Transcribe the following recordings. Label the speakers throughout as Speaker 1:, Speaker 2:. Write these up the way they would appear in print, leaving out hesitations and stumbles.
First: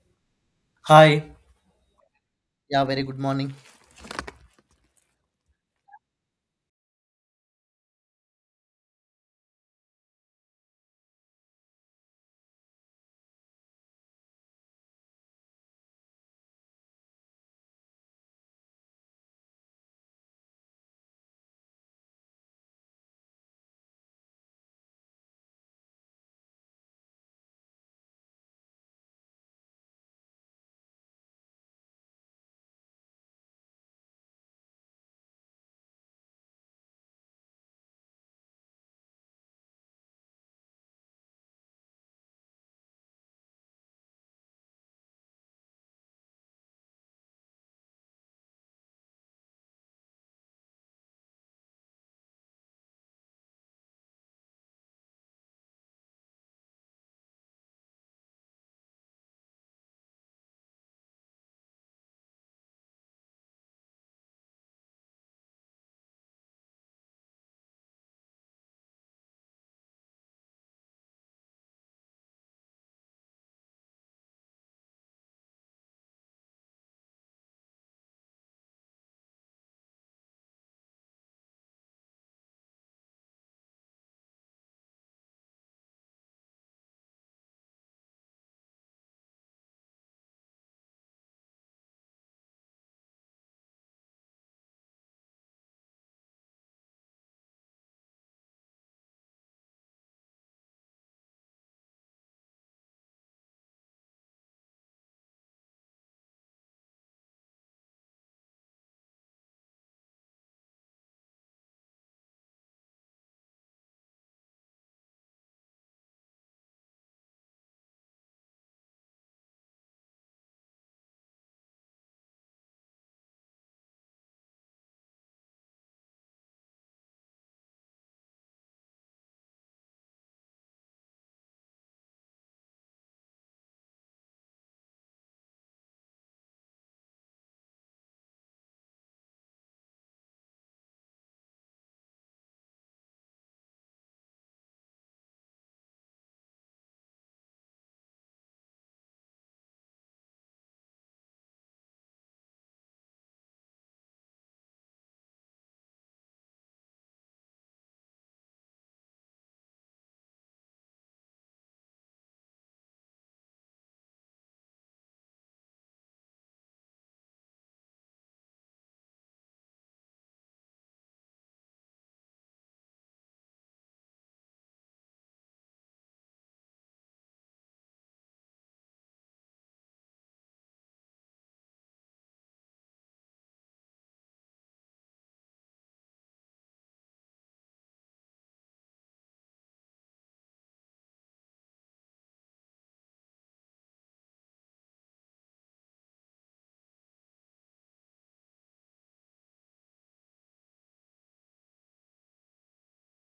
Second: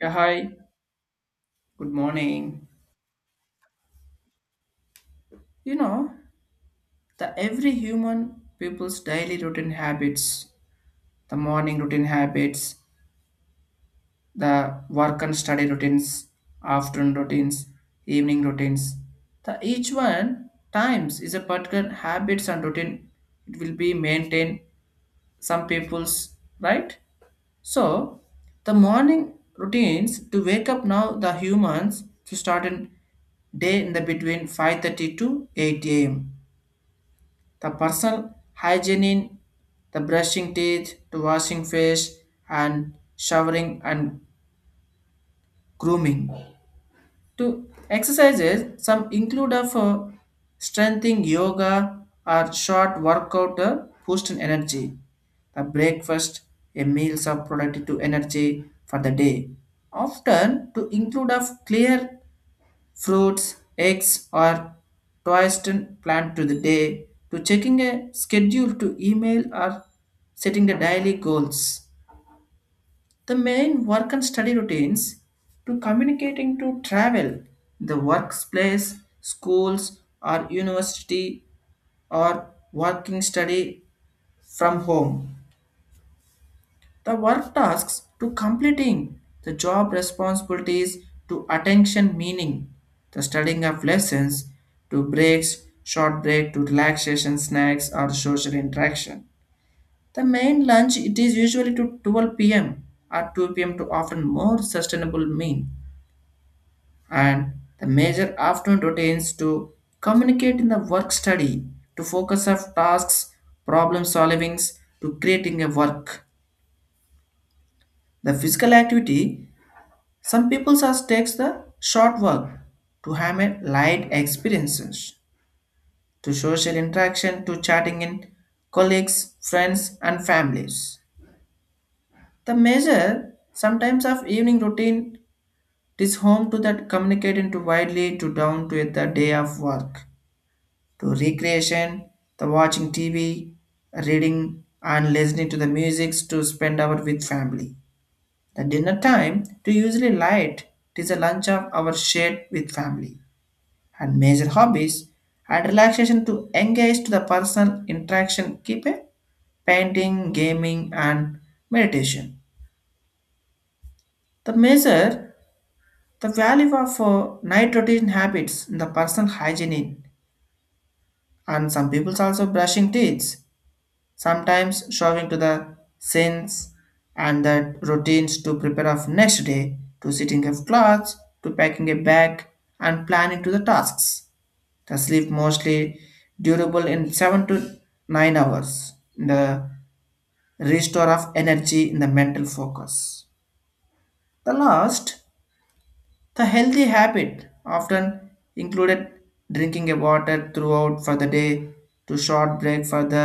Speaker 1: Yeah, hi.
Speaker 2: Hi.
Speaker 1: Good morning.
Speaker 2: Yeah, very good morning.
Speaker 1: You know, the every human people's daily routine habits, the morning routine habits, the work and study routines, afternoon routines, evening routines. The each one times is a particular habits and routine. It will be maintained some people's right. So the morning routines to wake up now the humans to start in day in the between 5:30 to 8 a.m. The personal hygiene, in the brushing teeth, to washing face, and showering and grooming. To exercises, some include of strengthening yoga or short workout to boost in energy. The breakfast, a meals of productive energy for the day. Often to include of clear fruits, eggs, or toasted plant to the day to checking a schedule to email or setting the daily goals. The main work and study routines to communicating to travel, the workplace, schools or university or working study from home. The work tasks to completing the job responsibilities to attention meaning, the studying of lessons to breaks, short break to relaxation snacks or social interaction. The main lunch it is usually to 12 p.m. or 2 p.m. to often more sustainable meal, and the major afternoon routines to communicate in the work study to focus of tasks, problem solvings, to creating a work, the physical activity. Some people just takes the short work to have a light experiences, to social interaction, to chatting in colleagues, friends, and families. The measure sometimes of evening routine is home to that communicating to widely to down to the day of work, to recreation, the watching TV, reading and listening to the music to spend hour with family. The dinner time to usually light, it is a lunch of our shared with family and major hobbies and relaxation to engage to the personal interaction keep a painting, gaming, and meditation. The measure, the value of night routine habits in the personal hygiene, and some people's also brushing teeth, sometimes showing to the sins, and the routines to prepare of next day, to sitting of clothes, to packing a bag, and planning to the tasks. The sleep mostly durable in 7 to 9 hours. The restore of energy in the mental focus. The last, the healthy habit often included drinking a water throughout for the day, to short break for the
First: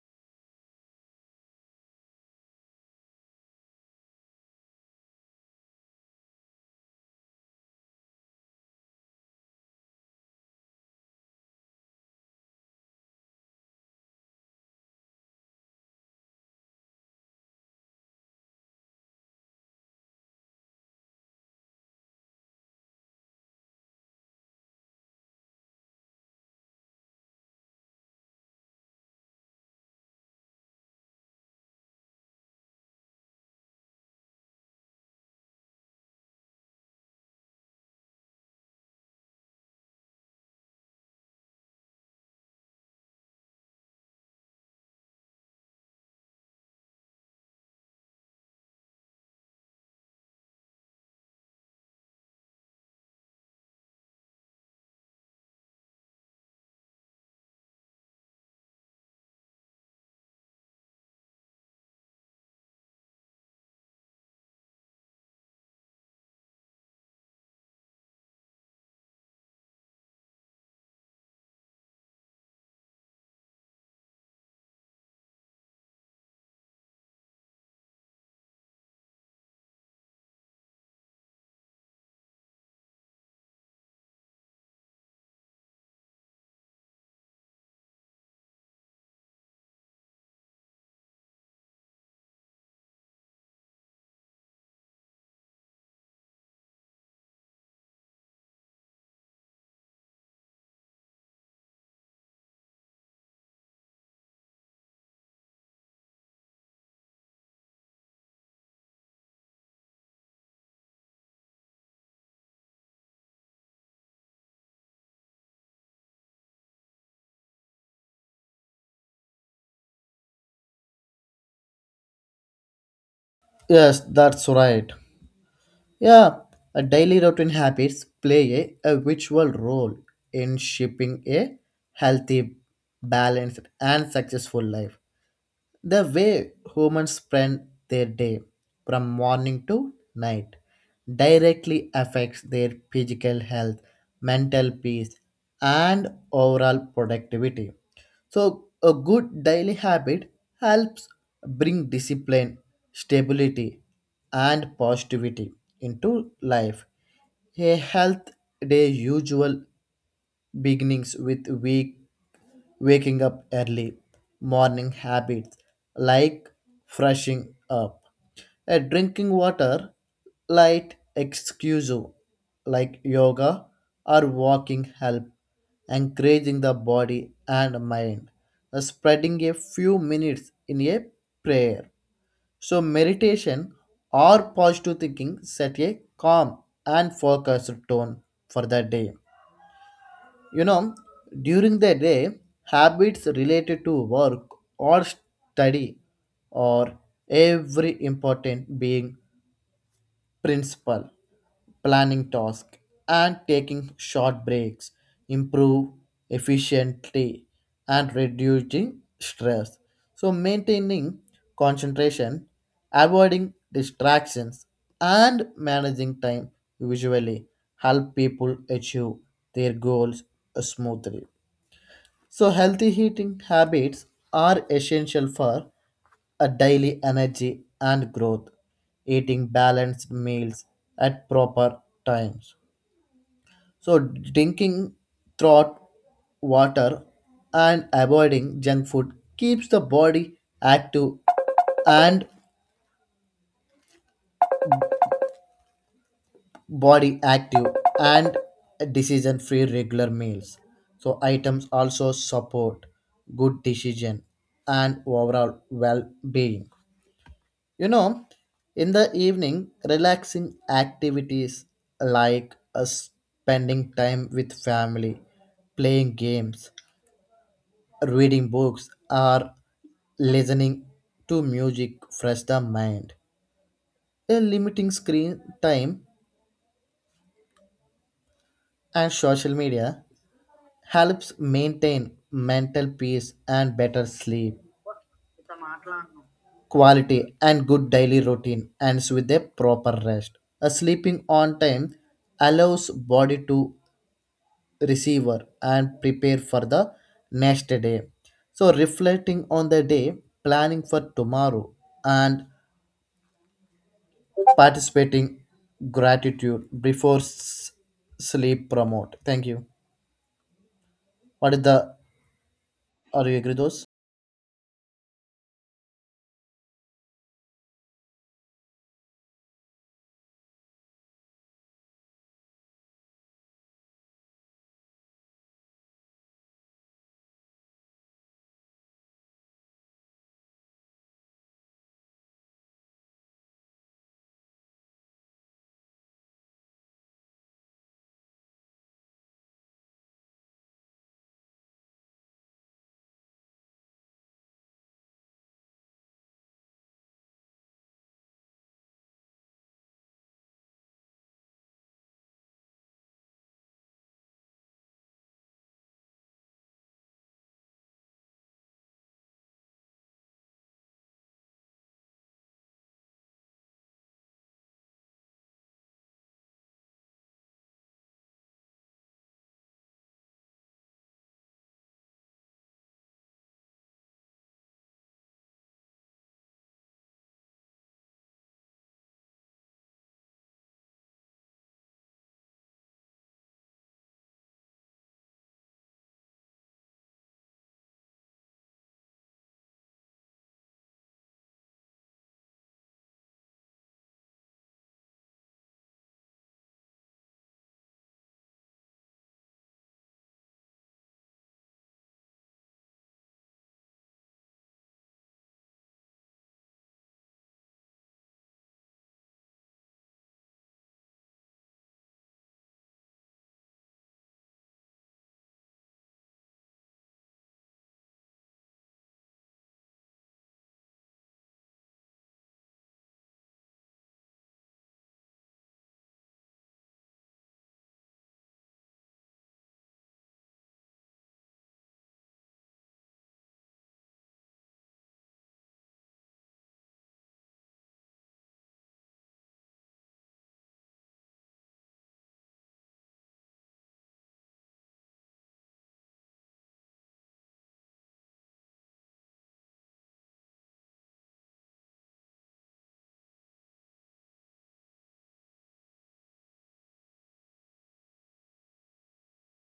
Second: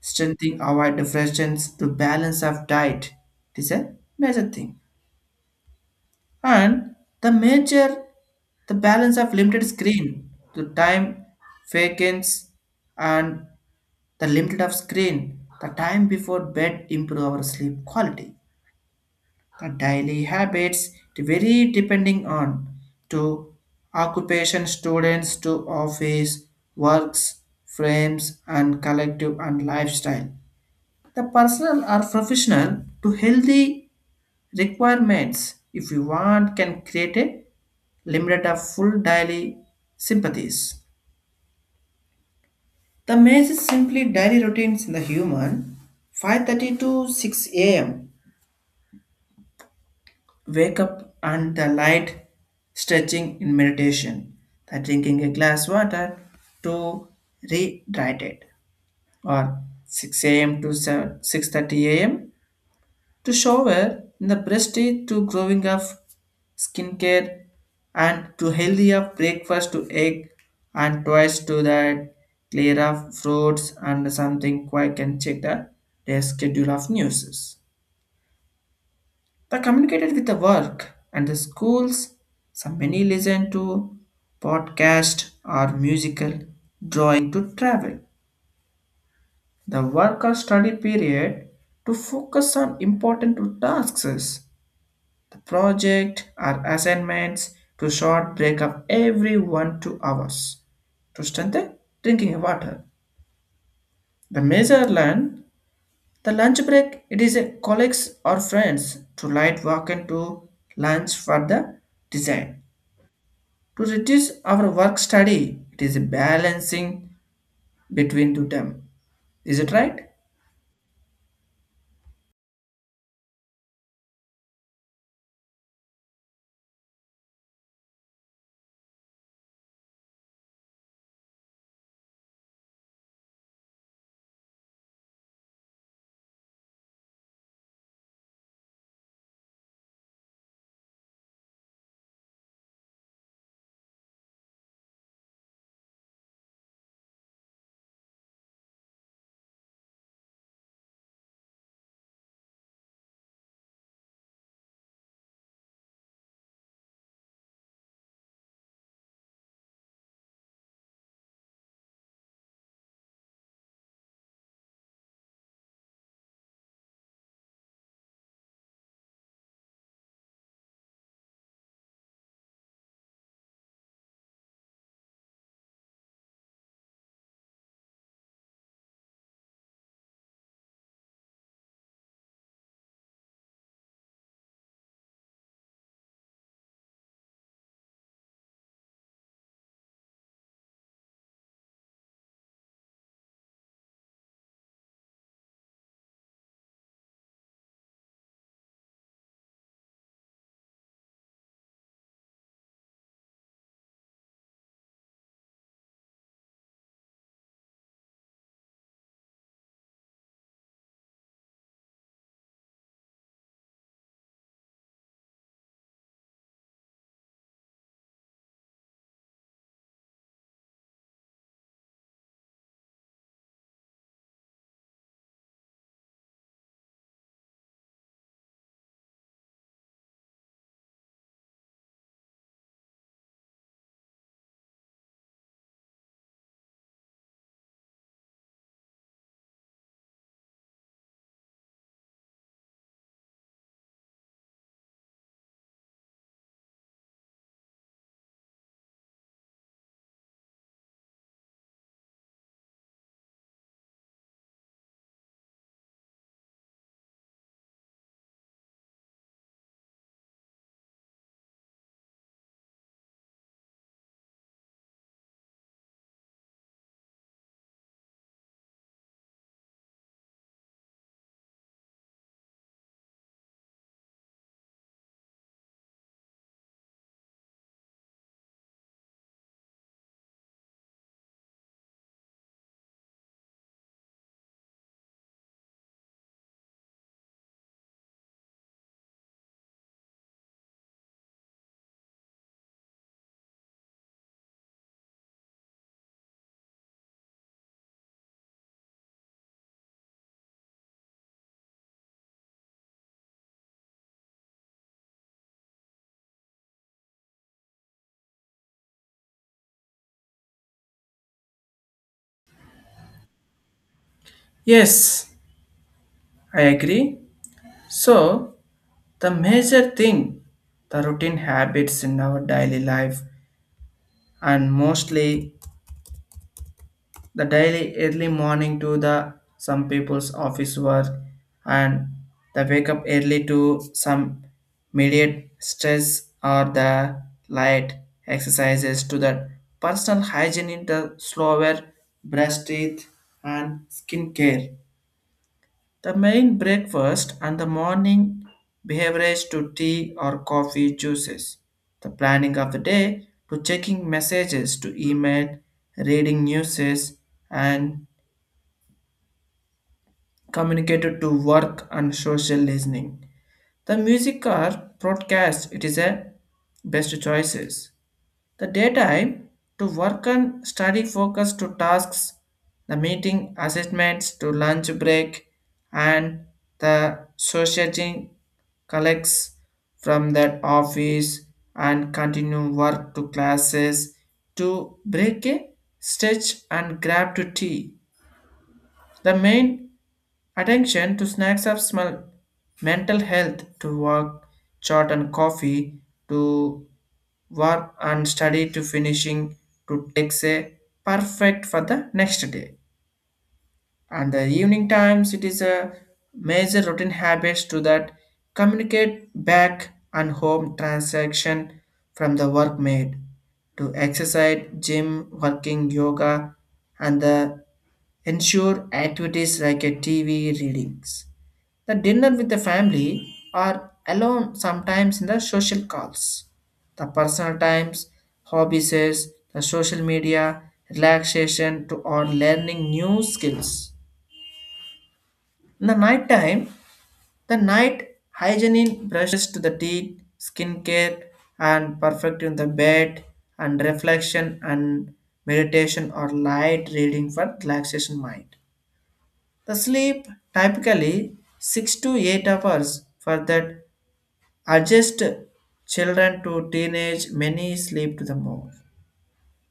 Speaker 1: strengthening, avoid depressions, to balance of diet. It is a major thing. And the major, the balance of limited screen to time vacants, and the limit of screen, the time before bed improve our sleep quality. The daily habits vary depending on to occupation, students to office, works, frames and collective and lifestyle. The personal or professional to healthy requirements, if you want can create a limited of full daily sympathies. The maze is simply daily routines in the human. 5:30 to 6 a.m., wake up and the light stretching in meditation. The drinking a glass water to rehydrate. Or 6 a.m. to 6:30 a.m., to shower in the prestige to growing up skincare, and to healthy up breakfast to egg and twice to that clear up fruits, and something quite can check the their schedule of news. They communicated with the work and the schools. Some many listen to podcast or musical drawing to travel. The work or study period to focus on important tasks, the project or assignments to short break up every 1 2 hours to strengthen drinking water. The major learn, the lunch break it is a colleagues or friends to light walk into lunch for the design. To reduce our work study, it is a balancing between to them. Is it right?
Speaker 2: Yes, that's right. Yeah, a daily routine habits play a virtual role in shaping a healthy, balanced, and successful life. The way humans spend their day from morning to night directly affects their physical health, mental peace, and overall productivity. So, a good daily habit helps bring discipline, stability, and positivity into life. A health day usual beginnings with week waking up early, morning habits like brushing up, a drinking water light excuse like yoga or walking help encouraging the body and mind spreading a few minutes in a prayer so meditation or positive thinking set a calm and focused tone for the day. You know, during the day habits related to work or study or every important being principle, planning tasks, and taking short breaks improve efficiently and reducing stress. So, maintaining concentration, avoiding distractions, and managing time usually help people achieve their goals smoothly. So, healthy eating habits are essential for a daily energy and growth. Eating balanced meals at proper times. So, drinking throat water and avoiding junk food keeps the active and body active and decision free regular meals. So, items also support good decision and overall well being. You know, in the evening, relaxing activities like spending time with family, playing games, reading books, or listening to music fresh the mind. A limiting screen time and social media helps maintain mental peace and better sleep quality and good daily routine ends with a proper rest. A sleeping on time allows body to receiver and prepare for the next day. So, reflecting on the day, planning for tomorrow, and participating gratitude before sleep promote. Thank you. What is the are you agree those?
Speaker 1: Yes, I agree. So the major thing, the routine habits in our daily life, and mostly the daily early morning to the some people's office work, and the wake up early to some immediate stress or the light exercises to the personal hygiene in the slower brush teeth and skin care, the main breakfast and the morning beverage to tea or coffee juices. The planning of the day to checking messages to email, reading newses, and communicated to work and social listening. The music or broadcast, it is a best choices. The daytime to work and study focus to tasks, the meeting assessments to lunch break, and the socializing collects from that office and continue work to classes, to break a stretch and grab to tea. The main attention to snacks of smell, mental health to work, chart and coffee to work and study to finishing, to takes a perfect for the next day. And the evening times, it is a major routine habits to that communicate back and home transaction from the work made, to exercise, gym, working, yoga, and the ensure activities like a TV readings. The dinner with the family or alone sometimes in the social calls. The personal times, hobbies, the social media, relaxation to or learning new skills. In the night time, the night hygiene brushes to the teeth, skincare, and perfecting the bed, and reflection and meditation or light reading for relaxation mind. The sleep typically 6 to 8 hours for that adjust. Children to teenage, many sleep to the more.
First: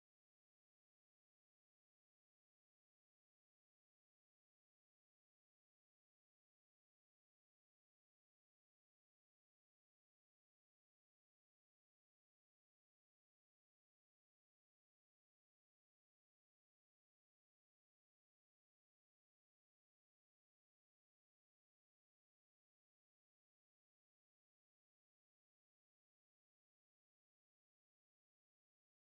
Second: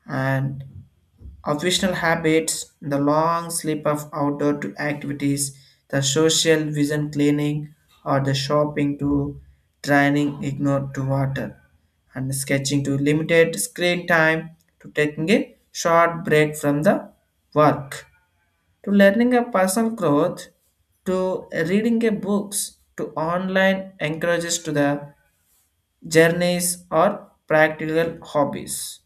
Speaker 1: And occupational habits, the long sleep of outdoor to activities, the social vision cleaning or the shopping to training ignore to water, and sketching to limited screen time, to taking a short break from the work, to learning a personal growth, to reading a books, to online encourages to the journeys or practical hobbies.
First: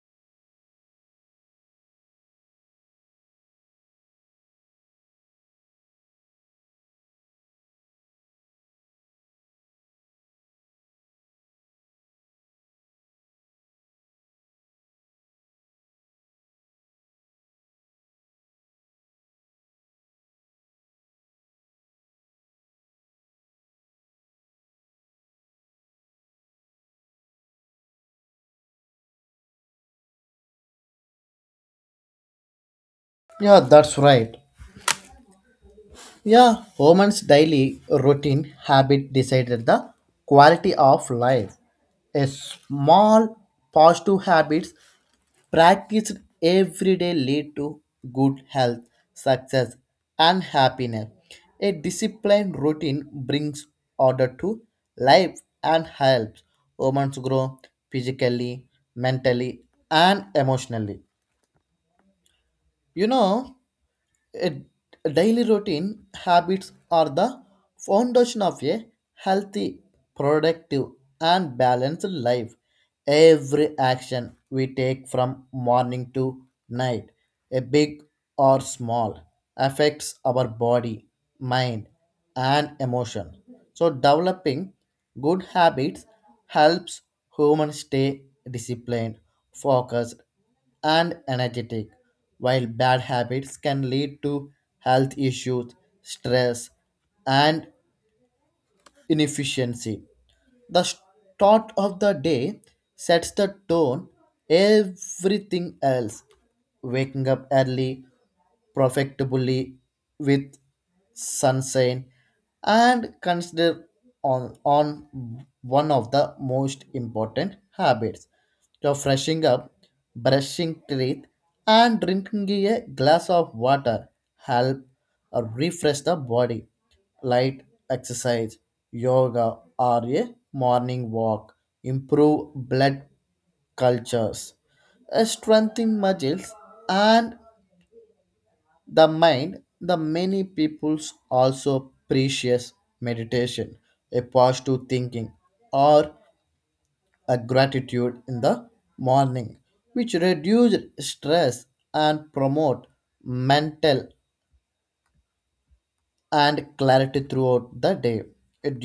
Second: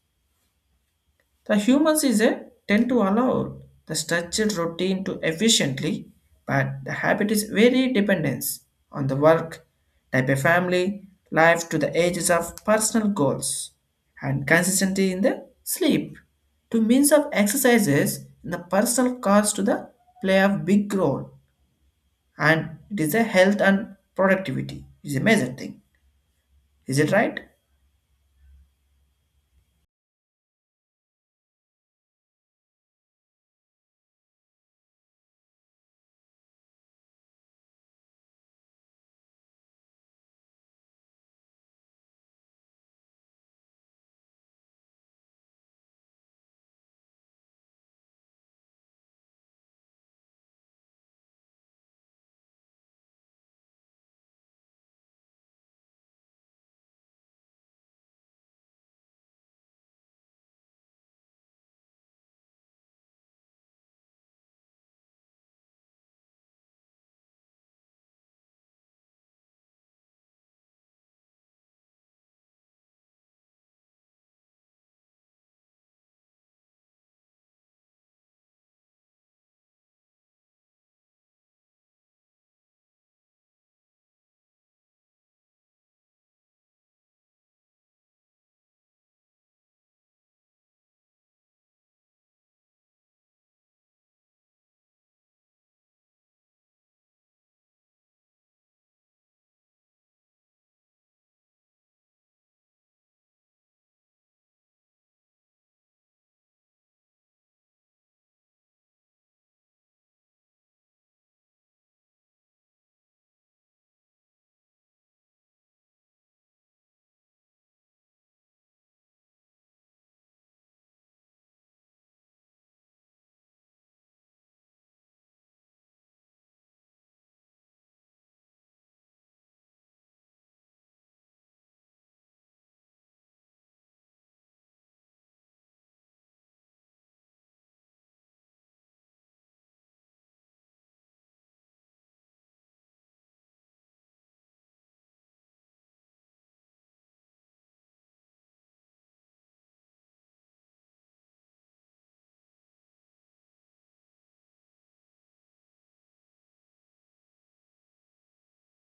Speaker 1: The humans is a tend to allow the structured routine to efficiently, but the habit is very dependence on the work, type of family, life to the ages of personal goals, and consistency in the sleep to means of exercises in the personal cars to the play of big role, and it is a health and productivity is a major thing. Is it right?
Speaker 2: Yeah, that's right. Yeah, woman's daily routine habit decided the quality of life. A small positive habits practiced every day lead to good health, success, and happiness. A disciplined routine brings order to life and helps humans grow physically, mentally, and emotionally. You know, a daily routine habits are the foundation of a healthy, productive, and balanced life. Every action we take from morning to night, a big or small, affects our body, mind, and emotion. So, developing good habits helps humans stay disciplined, focused, and energetic, while bad habits can lead to health issues, stress, and inefficiency. The start of the day sets the tone everything else. Waking up early, profitably with sunshine and consider on one of the most important habits. So freshing up, brushing teeth and drinking a glass of water help refresh the body light exercise, yoga, or a morning walk improve blood cultures, strengthen muscles, and the mind. The many peoples also precious meditation, a positive thinking, or a gratitude in the morning, which reduce stress and promote mental and clarity throughout the day.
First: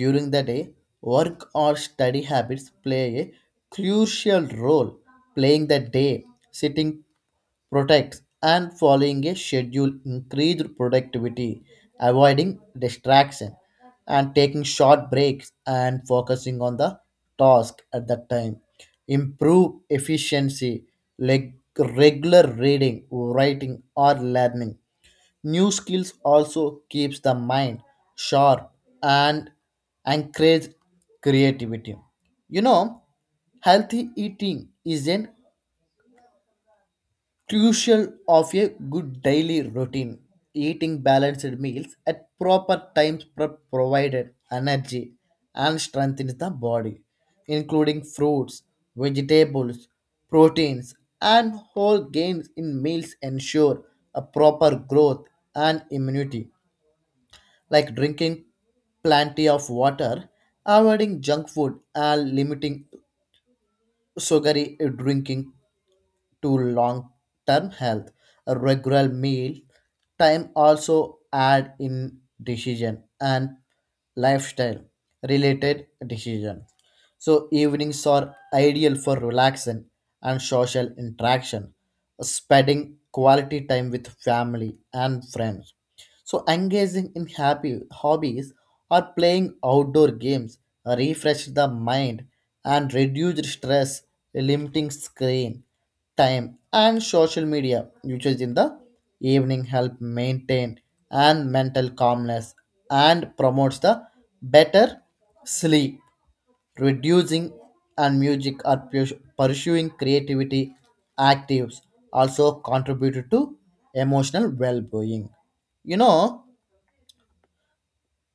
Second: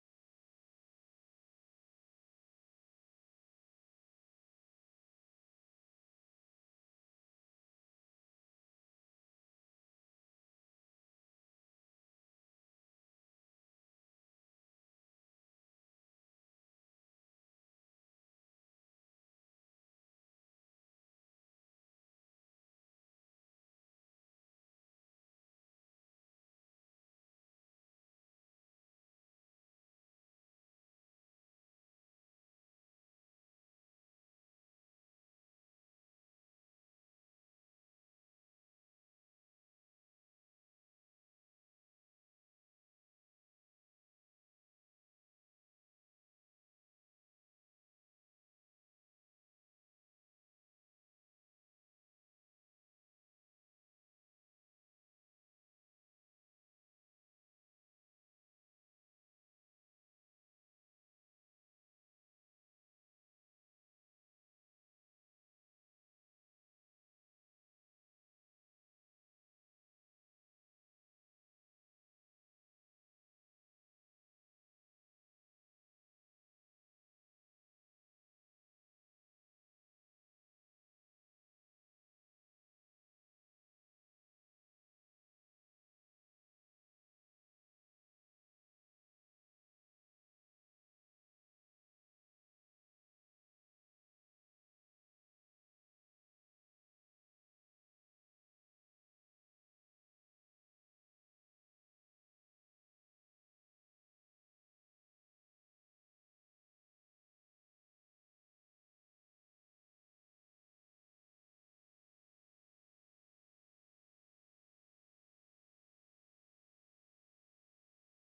Speaker 2: During the day, work or study habits play a crucial role. Playing the day, sitting protects, and following a schedule increased productivity, avoiding distraction, and taking short breaks and focusing on the task at that time. Improve efficiency, like regular reading, writing, or learning new skills also keeps the mind sharp and encourage creativity. You know, healthy eating is an crucial of a good daily routine. Eating balanced meals at proper times provided energy and strengthens the body, including fruits, vegetables, proteins, and whole grains in meals ensure a proper growth and immunity like drinking plenty of water, avoiding junk food, and limiting sugary drinking to long term health. A regular meal time also add in decision and lifestyle related decision. So evenings are ideal for relaxation and social interaction, spending quality time with family and friends so engaging in happy hobbies or playing outdoor games refresh the mind and reduce stress, limiting screen time and social media usage in the evening help maintain and mental calmness and promotes the better sleep, reducing and music or pursuing creativity actives also contributed to emotional well-being. You know,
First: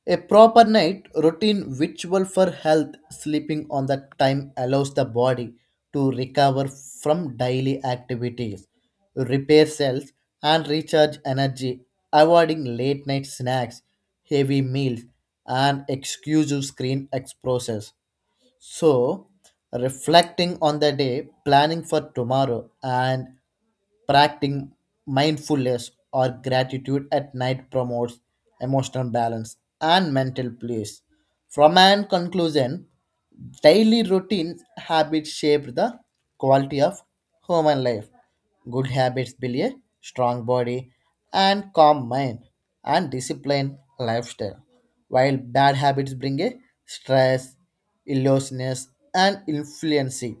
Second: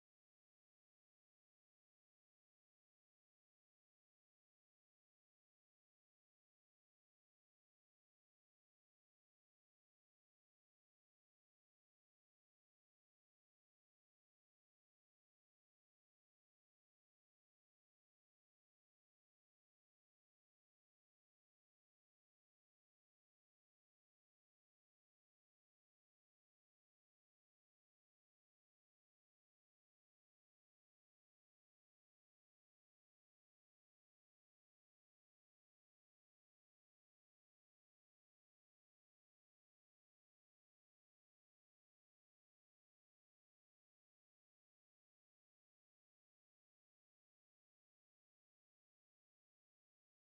Speaker 2: a proper night routine ritual for health sleeping on the time allows the body to recover from daily activities, repair cells and recharge energy, avoiding late night snacks, heavy meals and exclusive screen exposures. So, reflecting on the day, planning for tomorrow and practicing mindfulness or gratitude at night promotes emotional balance and mental peace. From an conclusion, daily routine habits shape the quality of human life. Good habits build a strong body and calm mind and disciplined lifestyle, while bad habits bring a stress, illness, and influency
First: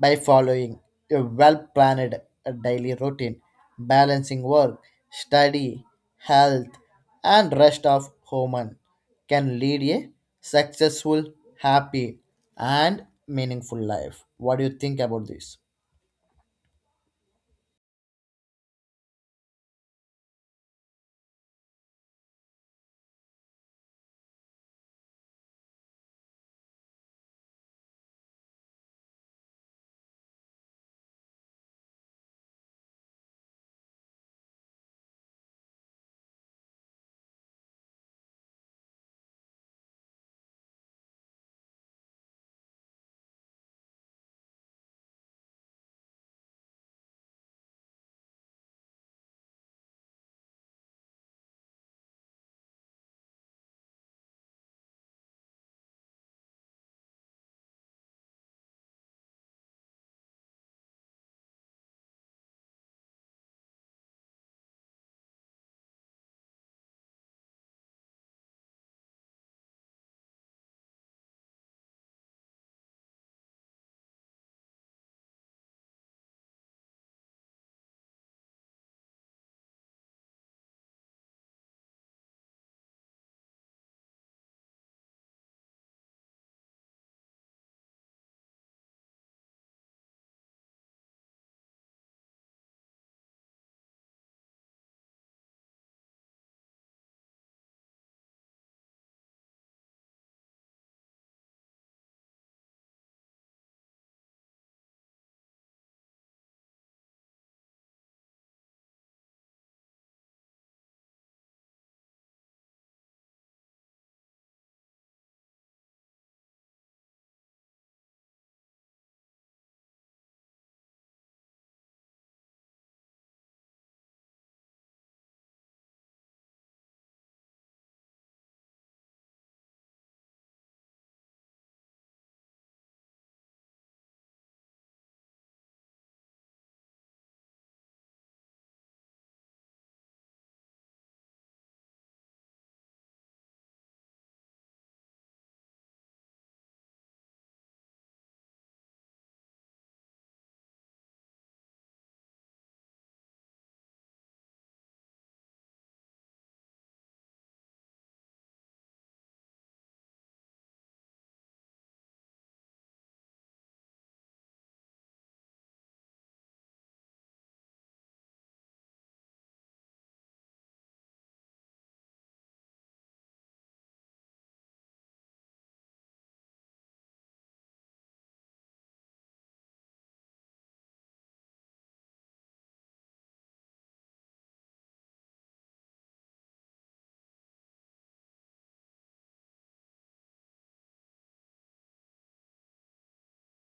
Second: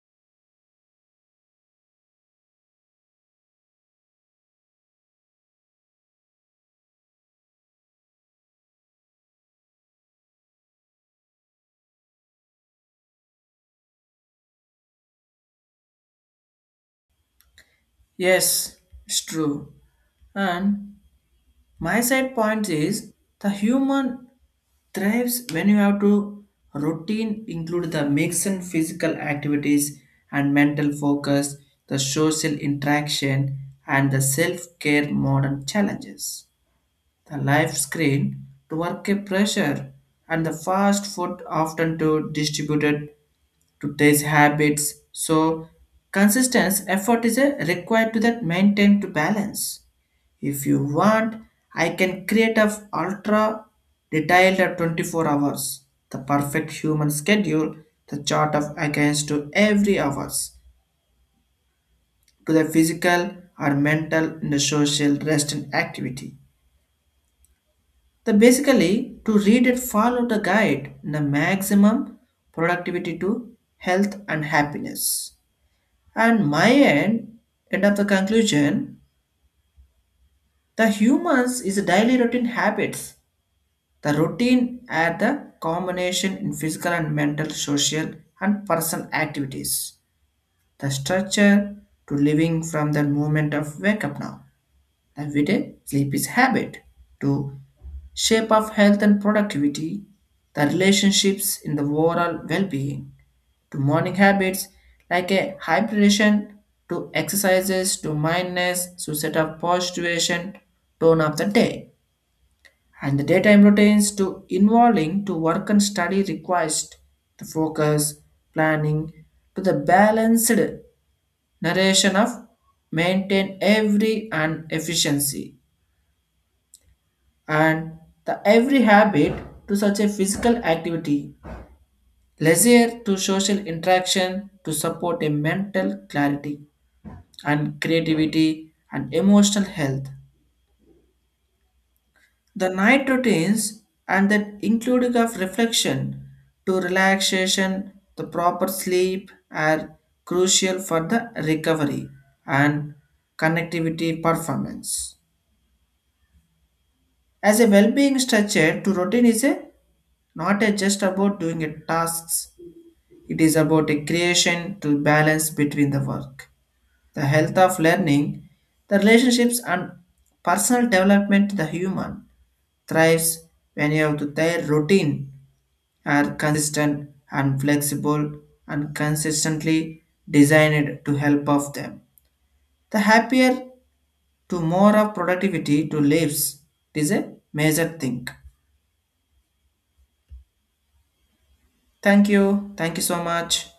Speaker 2: by following a well planned daily routine, balancing work, study, health, and rest of human can lead a successful, happy, and meaningful life. What do you think about this?
Speaker 1: Yes, it's true. And my side point is the human thrives when you have to routine include the mix and physical activities and mental focus, the social interaction and the self-care modern challenges. The life screen to work a pressure and the fast food often to distributed to these habits. So consistency effort is a required to that maintain to balance. If you want, I can create a ultra detailed at 24 hours, the perfect human schedule, the chart of against to every hours, to the physical or mental and the social rest and activity. The basically to read and follow the guide in the maximum productivity to health and happiness. And my end, end of the conclusion, the humans is a daily routine habits. The routine are the combination in physical and mental, social and personal activities. The structure to living from the moment of wake up now. Every day sleep is habit to shape of health and productivity, the relationships in the overall well-being. To morning habits like a high hydration, to exercises, to mindfulness to set up positivation tone of the day, and the daytime routines to involving to work and study requires the focus, planning, to the balanced narration of maintain every and efficiency, and the every habit to such a physical activity, leisure, to social interaction to support a mental clarity and creativity and emotional health. The night routines and that including of reflection to relaxation, the proper sleep are crucial for the recovery and connectivity performance. As a well-being structure, to routine is a not a just about doing a tasks. It is about a creation to balance between the work, the health of learning, the relationships, and personal development to the human thrives when you have to their routine are consistent and flexible and consistently designed to help of them. The happier to more of productivity to lives. It is a major thing. Thank you. Thank you so much.